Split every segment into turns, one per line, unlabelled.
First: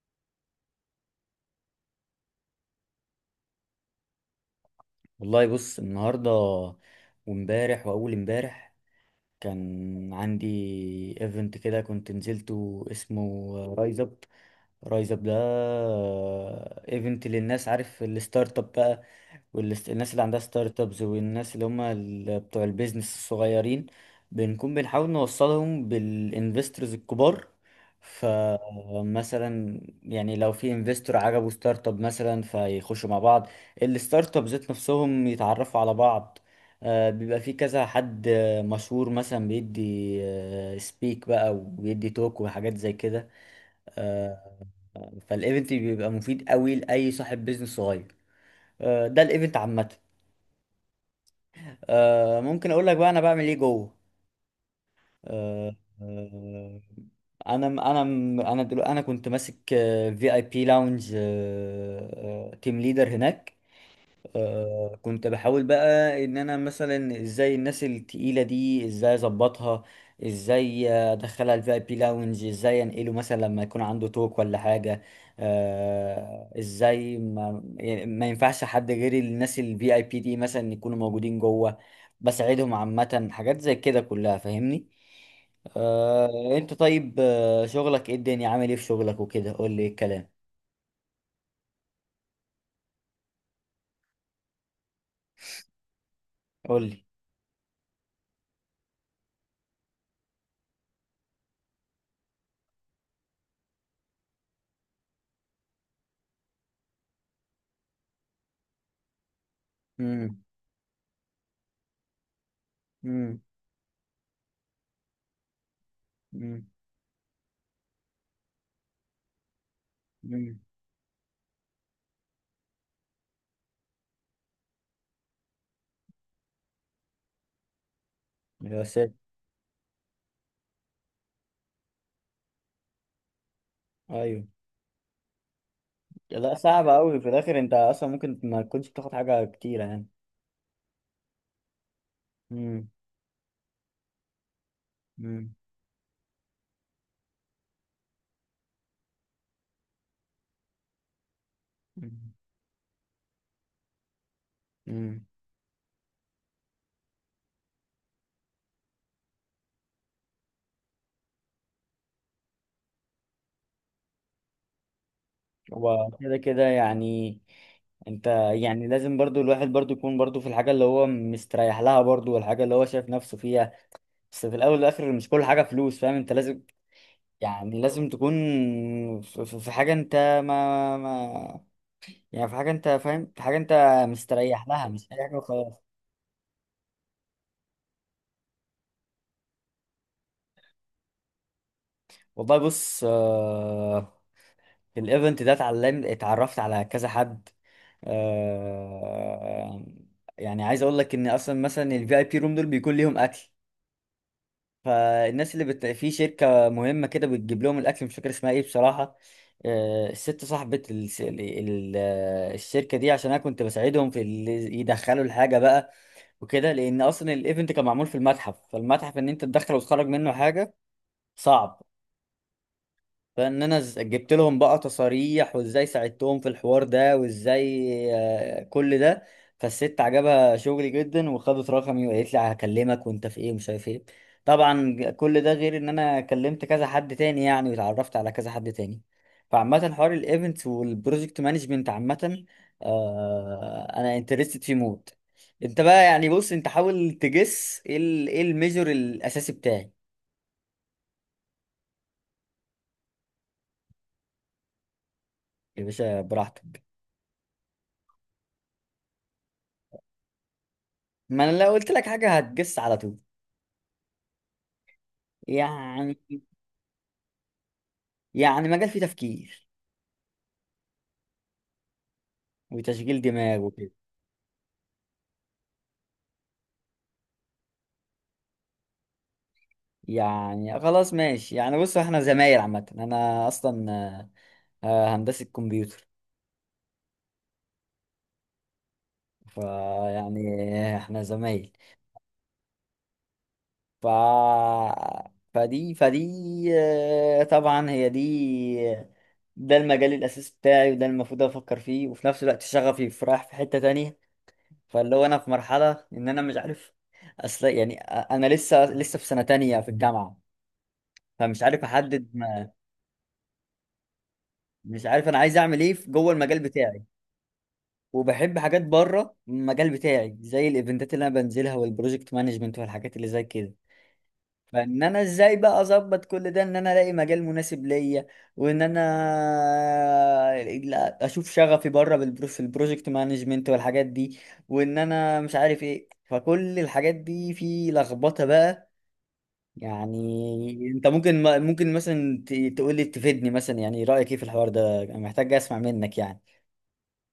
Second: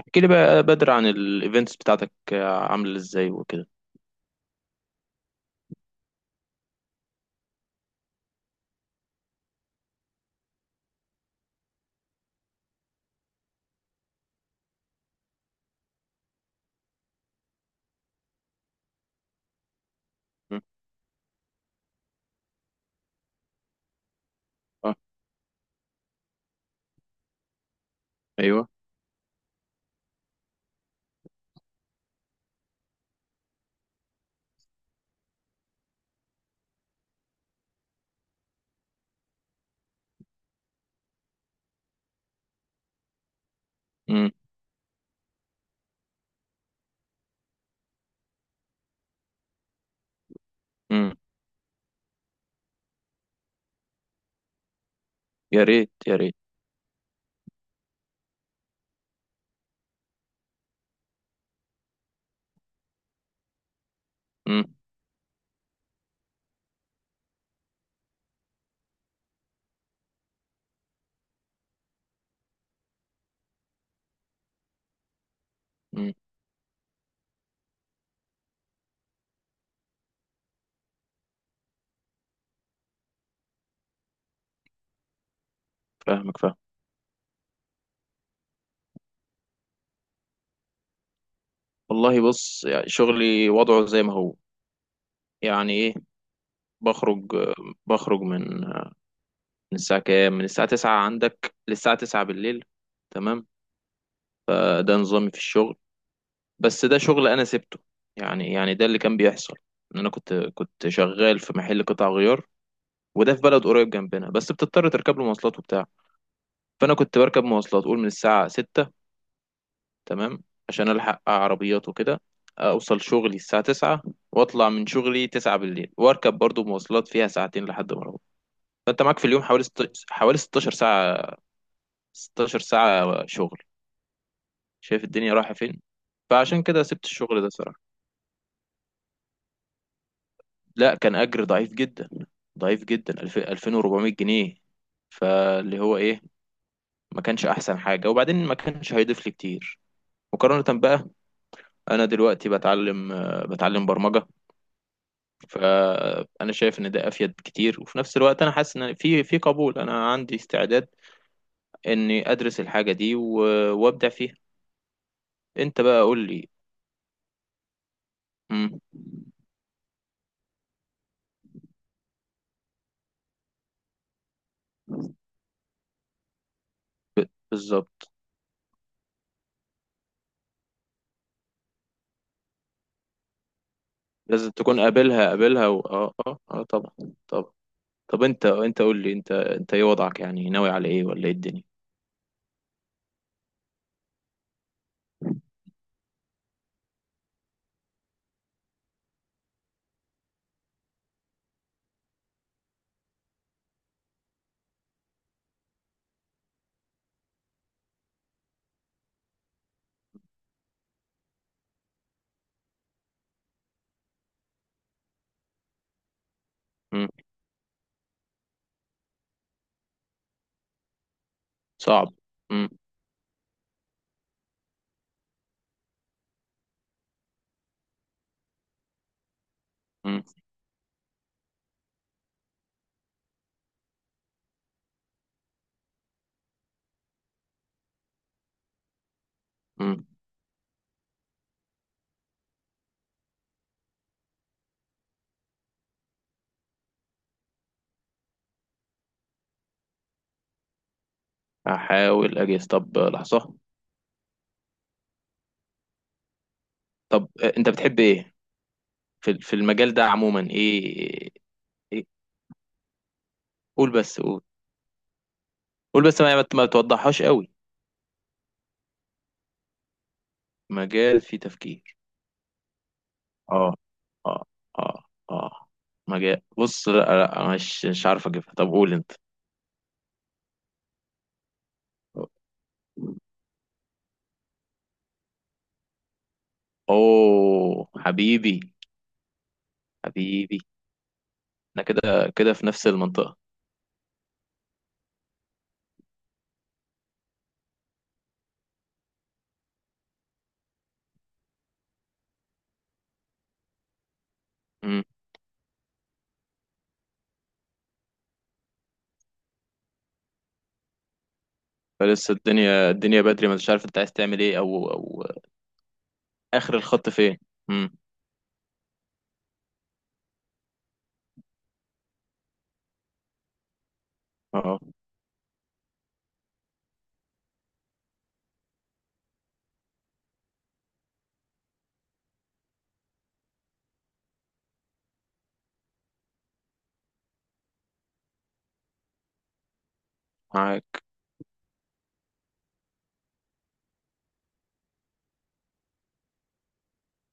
احكي لي بقى بدر عن الايفنتس بتاعتك، عامله ازاي وكده.
والله بص النهارده وامبارح واول امبارح كان عندي ايفنت كده كنت نزلته اسمه رايز اب. رايز اب ايفنت للناس، عارف الستارت اب بقى، والناس اللي عندها
مم.
ستارت ابز والناس اللي هم بتوع البيزنس الصغيرين. بنكون
اه.
بنحاول نوصلهم بالانفسترز الكبار.
ايوه.
فمثلا يعني لو في انفستور عجبه ستارت اب مثلا فيخشوا مع بعض، الستارت اب ذات نفسهم يتعرفوا على بعض. بيبقى في كذا حد مشهور مثلا بيدي سبيك بقى وبيدي توك وحاجات زي كده.
مم.
آه، فالايفنت بيبقى مفيد قوي لاي صاحب بيزنس صغير. ده الايفنت عامه.
مم.
ممكن اقول لك بقى انا بعمل ايه جوه.
يا
آه،
ريت يا ريت.
آه، انا انا دلوقتي انا كنت ماسك في اي بي لاونج، تيم ليدر هناك.
مم.
كنت بحاول بقى ان انا مثلا ازاي الناس التقيله دي ازاي اظبطها، ازاي ادخلها الفي اي بي لاونج، ازاي انقله مثلا لما يكون عنده توك ولا حاجه.
مم.
ازاي ما, يعني ما ينفعش حد غير الناس الفي اي بي دي مثلا يكونوا موجودين جوه. بساعدهم عامه، حاجات زي كده كلها، فاهمني.
فاهمك، فاهم.
انت طيب، شغلك ايه؟ الدنيا عامل ايه في شغلك وكده؟ قول لي ايه الكلام.
والله بص، يعني شغلي وضعه زي ما هو. يعني ايه؟
قول لي.
بخرج، بخرج من من الساعه كام، من الساعه 9 عندك للساعه 9 بالليل. تمام. ده نظامي في الشغل، بس ده شغل انا سبته. يعني ده اللي كان بيحصل، ان انا كنت
امم.
كنت شغال في محل قطع غيار، وده
امم.
في بلد قريب جنبنا، بس بتضطر تركب له مواصلات وبتاع. فانا كنت بركب مواصلات قول من الساعه 6، تمام،
امم.
عشان الحق عربيات وكده، اوصل شغلي الساعه 9، واطلع من شغلي 9 بالليل واركب برضو مواصلات فيها ساعتين لحد ما اروح. فانت معاك في اليوم حوالي حوالي 16 ساعه، 16 ساعه شغل.
ايوه.
شايف الدنيا رايحه فين؟
لا
فعشان كده
صعب
سبت
قوي في
الشغل ده
الاخر، انت
صراحه.
اصلا ممكن ما تكونش بتاخد حاجه كتيره يعني.
لا كان اجر ضعيف جدا، ضعيف
امم.
جدا. 2400 جنيه.
امم.
فاللي هو ايه، ما كانش احسن حاجه، وبعدين ما كانش هيضيف لي كتير مقارنه بقى. انا دلوقتي بتعلم، بتعلم برمجه.
امم.
فانا شايف ان ده افيد كتير، وفي نفس الوقت انا حاسس ان في قبول، انا عندي استعداد اني ادرس الحاجه دي وابدع فيها. انت بقى
هو
قول
كده
لي.
كده يعني. انت
مم.
يعني لازم برضو الواحد برضو يكون برضو في الحاجه اللي هو مستريح لها برضو والحاجه اللي هو شايف نفسه فيها. بس في الاول والاخر مش كل حاجه فلوس، فاهم؟ انت لازم،
ب-
يعني لازم
بالظبط،
تكون في في حاجه انت ما, ما يعني في حاجه انت فاهم، في حاجه انت
لازم
مستريح
تكون
لها، مش اي
قابلها،
حاجه
قابلها
وخلاص.
اه اه اه طبعا، طبعا. طب انت، قول لي، انت ايه وضعك؟ يعني ناوي على ايه، ولا ايه الدنيا؟
والله بص، الايفنت ده اتعلمت، اتعرفت على كذا حد. آه، يعني عايز اقول لك ان اصلا مثلا الفي اي بي روم دول بيكون ليهم اكل. فالناس اللي في شركه مهمه كده بتجيب لهم الاكل، مش فاكر اسمها ايه بصراحه. الست صاحبه الشركه دي، عشان انا كنت بساعدهم في اللي يدخلوا الحاجه بقى وكده، لان
مم.
اصلا الايفنت كان معمول في المتحف، فالمتحف ان انت تدخل وتخرج منه حاجه صعب.
صعب. مم.
فان انا جبت لهم بقى تصاريح، وازاي ساعدتهم في الحوار ده وازاي، كل ده. فالست
مم.
عجبها شغلي جدا وخدت رقمي وقالت لي هكلمك وانت في ايه ومش عارف ايه. طبعا كل ده غير ان انا كلمت كذا حد تاني يعني، واتعرفت على كذا حد تاني. فعامة
مم.
حوار الايفنتس والبروجكت مانجمنت عامة، انا انترستد فيه موت. انت بقى يعني بص، انت حاول تجس ايه ايه الميجور الاساسي بتاعي.
هحاول اجهز، طب لحظه.
يا باشا براحتك.
طب، انت بتحب ايه في المجال ده عموما، ايه؟
ما انا لو قلت لك
إيه؟
حاجه هتجس على طول.
قول بس قول. قول
يعني
بس ما توضحهاش قوي.
يعني مجال فيه تفكير
مجال فيه تفكير.
وتشغيل دماغ
اه
وكده.
اه اه اه. مجال، بص لا لا، مش عارف اجيبها، طب قول انت.
يعني خلاص ماشي، يعني بص احنا زمايل عامه. انا اصلا هندسه كمبيوتر.
اوه حبيبي.
فيعني
حبيبي.
احنا زمايل.
احنا كده كده في نفس المنطقة.
ف فدي فدي طبعا هي دي، ده المجال الاساسي بتاعي، وده المفروض افكر فيه. وفي نفس الوقت شغفي في رايح في حته تانية.
امم.
فاللي هو انا في مرحله ان انا مش عارف. اصل يعني انا لسه في سنه تانية في الجامعه، فمش عارف احدد
فلسه
ما.
الدنيا، الدنيا بدري، ما انتش عارف انت عايز تعمل ايه او
مش
او
عارف انا عايز اعمل ايه في جوه المجال
اخر
بتاعي،
الخط فين. امم.
وبحب حاجات بره المجال بتاعي زي الايفنتات اللي انا بنزلها والبروجكت مانجمنت والحاجات اللي زي كده.
اه.
فان انا ازاي بقى اظبط كل ده ان انا الاقي مجال مناسب ليا، وان انا اشوف شغفي بره في البروجكت مانجمنت والحاجات دي، وان انا مش عارف ايه. فكل الحاجات دي في لخبطه بقى. يعني
معاك.
انت ممكن مثلا تقول لي، تفيدني مثلا، يعني رأيك ايه في الحوار ده؟ انا محتاج اسمع منك يعني.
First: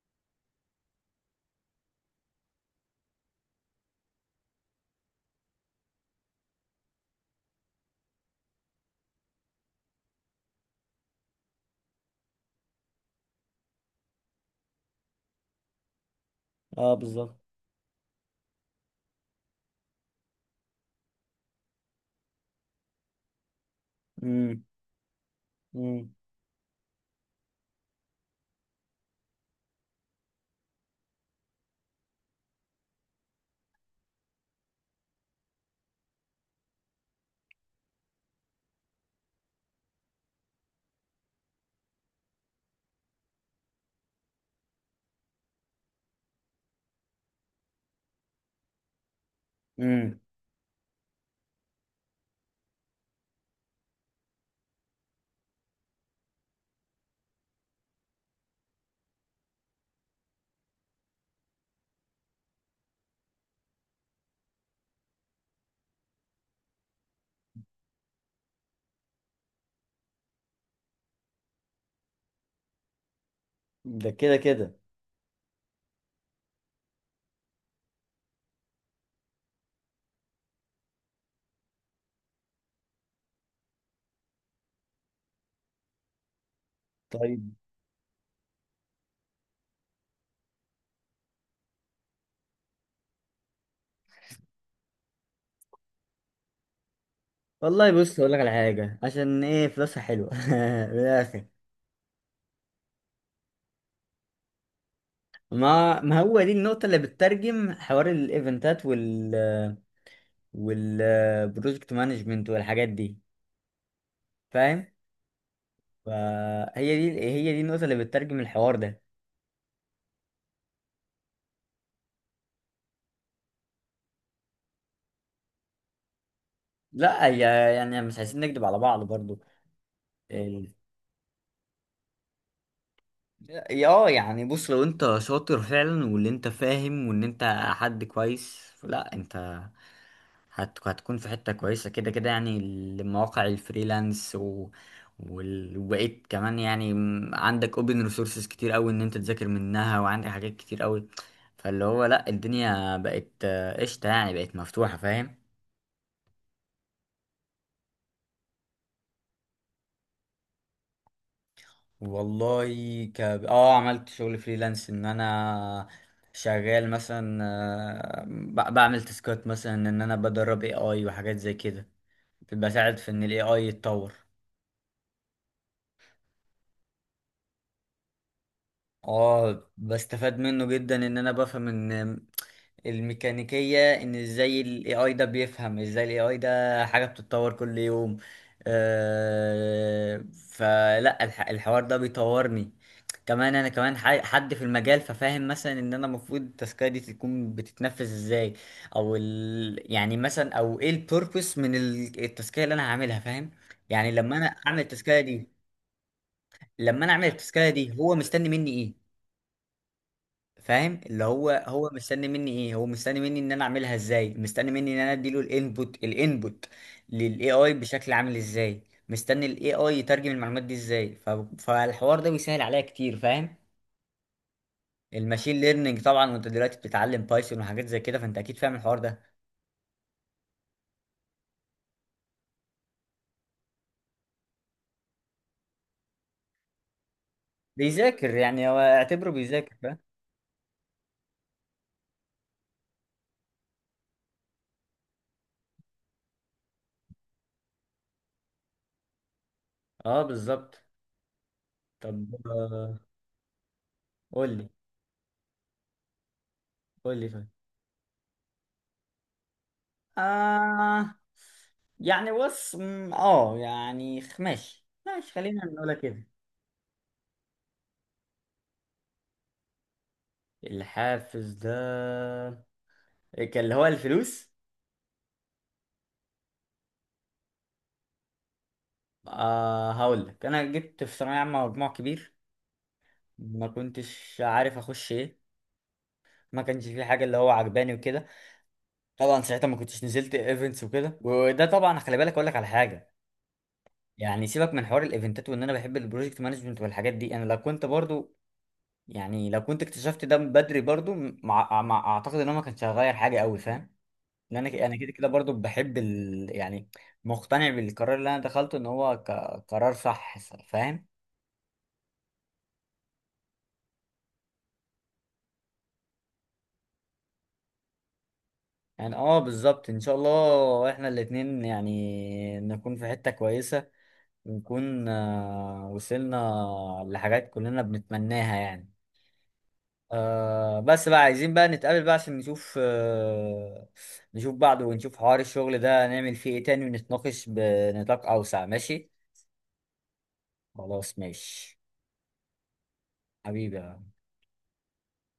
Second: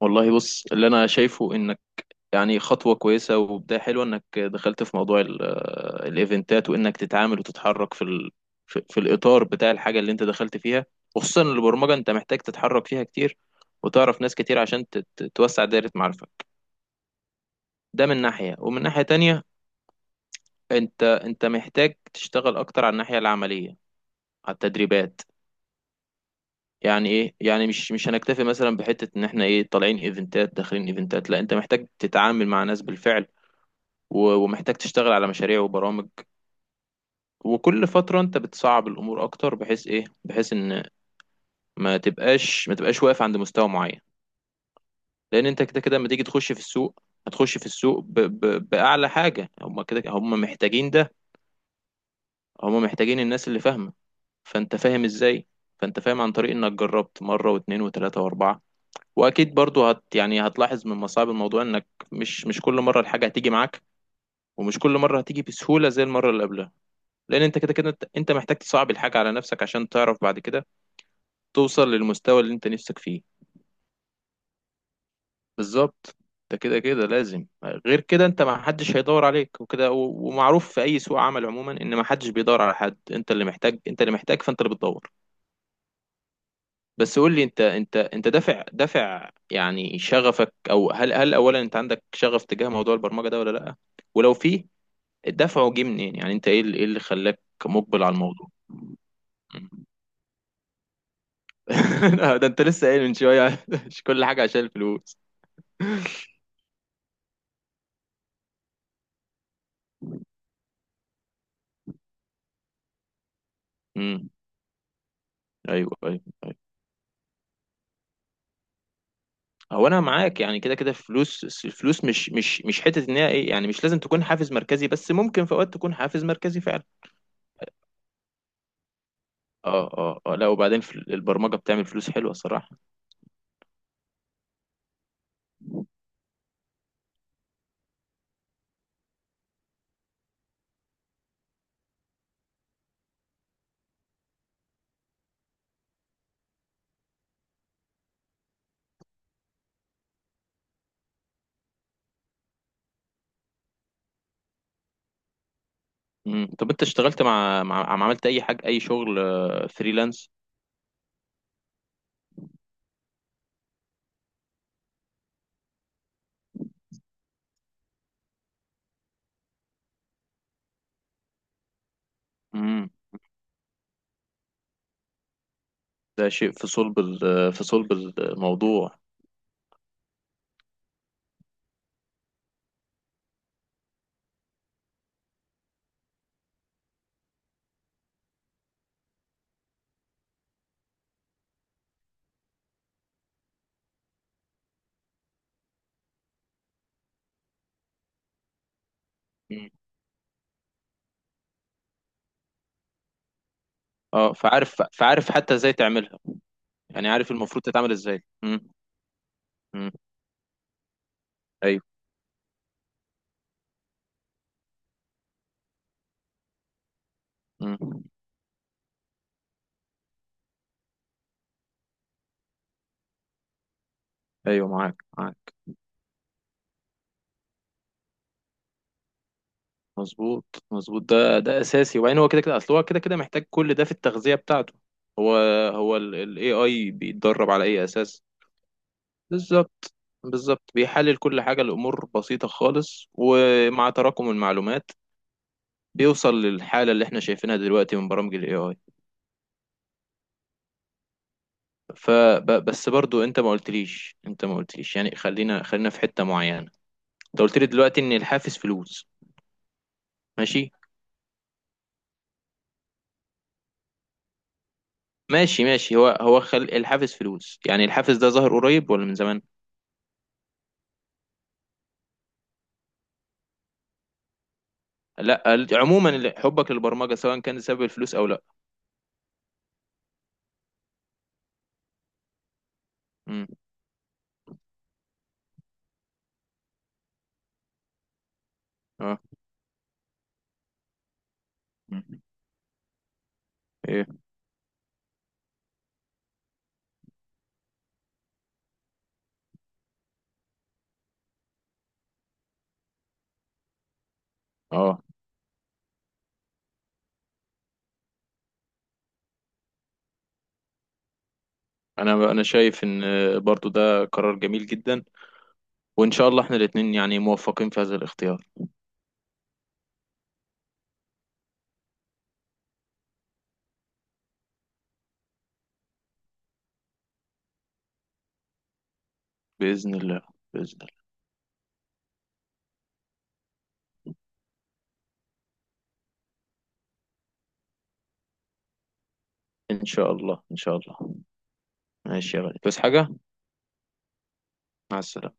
والله بص، اللي انا شايفه ان يعني خطوة كويسة وبداية حلوة، انك دخلت في موضوع الايفنتات، وانك تتعامل وتتحرك في في الاطار بتاع الحاجة اللي انت دخلت فيها. وخصوصا البرمجة، انت محتاج تتحرك فيها كتير وتعرف ناس كتير عشان توسع دائرة معارفك.
اه بالظبط.
ده من ناحية، ومن ناحية تانية، انت محتاج تشتغل اكتر على الناحية العملية، على
امم.
التدريبات.
امم.
يعني ايه؟ يعني مش هنكتفي مثلا بحتة ان احنا ايه، طالعين ايفنتات داخلين ايفنتات، لا انت محتاج تتعامل مع ناس بالفعل، ومحتاج تشتغل على مشاريع وبرامج. وكل فترة انت بتصعب الامور اكتر، بحيث ايه، بحيث ان ما تبقاش واقف عند مستوى معين. لان انت كده كده لما تيجي تخش في السوق، هتخش في السوق باعلى حاجة. هم كده
امم.
هم محتاجين ده، هم محتاجين الناس اللي فاهمة. فانت فاهم ازاي؟ فانت فاهم عن طريق انك جربت مرة واتنين وتلاتة واربعة. واكيد برضو يعني هتلاحظ من مصاعب الموضوع انك مش كل مرة الحاجة هتيجي معاك، ومش كل مرة هتيجي بسهولة زي المرة اللي قبلها. لان انت كده كده، أنت محتاج تصعب الحاجة على نفسك عشان تعرف بعد كده توصل للمستوى اللي انت نفسك فيه.
ده كده كده.
بالظبط. ده كده كده لازم. غير كده انت، ما حدش هيدور عليك وكده، ومعروف في اي سوق عمل عموما ان ما حدش بيدور على حد، انت اللي محتاج، انت اللي محتاج فانت اللي بتدور. بس قول لي،
طيب،
انت دافع، دافع يعني شغفك، او هل اولا انت عندك شغف تجاه موضوع البرمجة ده ولا لا؟ ولو في، دفعه جه منين؟ يعني انت ايه اللي، ايه اللي خلاك
والله
مقبل على
بص اقول لك
الموضوع.
على حاجه، عشان ايه؟ فلوسها حلوه من الاخر.
ده انت لسه قايل من شوية مش كل حاجة عشان الفلوس.
ما هو دي النقطه اللي بتترجم حوار الايفنتات والبروجكت مانجمنت والحاجات دي،
امم.
فاهم؟
ايوه أيوه.
فهي دي، هي دي النقطه اللي بتترجم الحوار ده.
هو انا معاك، يعني كده كده فلوس، الفلوس مش حته، ان هي ايه يعني مش لازم تكون حافز مركزي، بس ممكن في اوقات تكون حافز مركزي فعلا.
لا هي، يعني مش عايزين نكذب على بعض.
اه اه اه، لا
برضو
وبعدين في البرمجه بتعمل فلوس حلوه صراحه.
اه، يعني بص لو انت شاطر فعلا، واللي انت فاهم، وان انت حد كويس، لا انت هتكون في حتة كويسة كده كده يعني. المواقع الفريلانس وبقيت كمان، يعني عندك اوبن ريسورسز كتير قوي ان انت تذاكر منها، وعندك حاجات كتير قوي. فاللي هو لا، الدنيا بقت قشطة يعني، بقت مفتوحة، فاهم؟
مم. طب انت اشتغلت مع، عملت اي حاجه، اي شغل فريلانس؟
والله، اه عملت شغل فريلانس، ان انا شغال مثلا بعمل تاسكات مثلا، ان انا بدرب اي اي وحاجات زي كده،
امم.
بساعد في ان الاي اي يتطور.
ده شيء في صلب في صلب الموضوع.
اه بستفاد منه جدا، ان انا بفهم ان الميكانيكية ان ازاي ال AI ده بيفهم، ازاي ال AI ده حاجة بتتطور كل يوم. آه، فلا الحوار ده بيطورني. كمان انا كمان حد في المجال، ففاهم مثلا ان انا المفروض التاسكية دي تكون بتتنفذ ازاي، او
مم.
ال يعني مثلا او ايه البيربس من التاسكية اللي انا هعملها، فاهم؟ يعني
اه،
لما انا اعمل
فعارف،
التاسكية
فعارف حتى
دي،
ازاي تعملها. يعني عارف المفروض تتعمل
هو
ازاي.
مستني
امم.
مني إيه؟
امم.
فاهم؟ اللي هو
ايوه.
هو مستني مني ايه، هو مستني مني ان انا اعملها ازاي، مستني مني ان انا اديله الانبوت للاي اي
امم.
بشكل عامل ازاي، مستني الاي اي يترجم المعلومات دي ازاي. فالحوار ده بيسهل عليا كتير، فاهم؟
ايوه، معاك معاك.
الماشين ليرنينج طبعا، وانت دلوقتي بتتعلم بايثون وحاجات زي كده، فانت اكيد فاهم الحوار ده.
مظبوط مظبوط. ده ده اساسي، وبعدين هو كده كده، اصل هو كده كده محتاج كل ده في التغذيه بتاعته. هو هو الاي اي بيتدرب على اي اساس.
بيذاكر يعني، هو اعتبره بيذاكر،
بالظبط،
فاهم؟
بالظبط. بيحلل كل حاجه، الامور بسيطه خالص، ومع تراكم المعلومات بيوصل للحاله اللي احنا شايفينها دلوقتي من برامج الاي اي.
اه بالظبط. طب
فبس برضو انت ما قلتليش،
قول لي،
يعني خلينا، في حته معينه.
قول لي
انت
طيب.
قلت لي دلوقتي ان الحافز فلوس، ماشي.
آه يعني بص، م، اه يعني ماشي ماشي، خلينا
ماشي
نقولها
ماشي. هو
كده.
هو الحافز فلوس، يعني الحافز ده ظهر قريب ولا من زمان؟
الحافز ده كان اللي هو الفلوس.
لا عموما، حبك للبرمجه سواء كان سبب الفلوس او لا.
آه هقول لك، انا جبت في ثانويه عامه مجموع كبير،
امم.
ما كنتش عارف اخش ايه، ما كانش في حاجه اللي هو عجباني وكده.
اه.
طبعا ساعتها ما كنتش نزلت ايفنتس وكده، وده طبعا خلي
مم.
بالك، اقول لك على حاجه.
ايه.
يعني سيبك من حوار الايفنتات وان انا بحب البروجكت مانجمنت والحاجات دي، انا لو كنت برضو يعني لو كنت اكتشفت ده بدري برضو، اعتقد ان انا ما كانش هغير حاجه قوي، فاهم؟ ان انا انا
اه،
كده كده برضو بحب يعني مقتنع بالقرار اللي انا دخلته ان هو قرار صح، فاهم؟
انا انا شايف ان برضو ده قرار جميل جدا، وان شاء الله احنا الاثنين يعني موفقين في هذا الاختيار.
يعني اه بالظبط، ان شاء الله احنا الاتنين يعني نكون في حتة كويسة، ونكون وصلنا لحاجات كلنا بنتمناها يعني.
باذن الله. باذن
آه،
الله.
بس بقى عايزين بقى نتقابل بقى عشان نشوف آه، نشوف بعض ونشوف حوار الشغل ده نعمل فيه ايه تاني، ونتناقش بنطاق اوسع، ماشي؟
ان شاء الله، ان شاء الله.
خلاص ماشي،
ماشي يا غالي، بس حاجه.
حبيبي.
مع السلامه.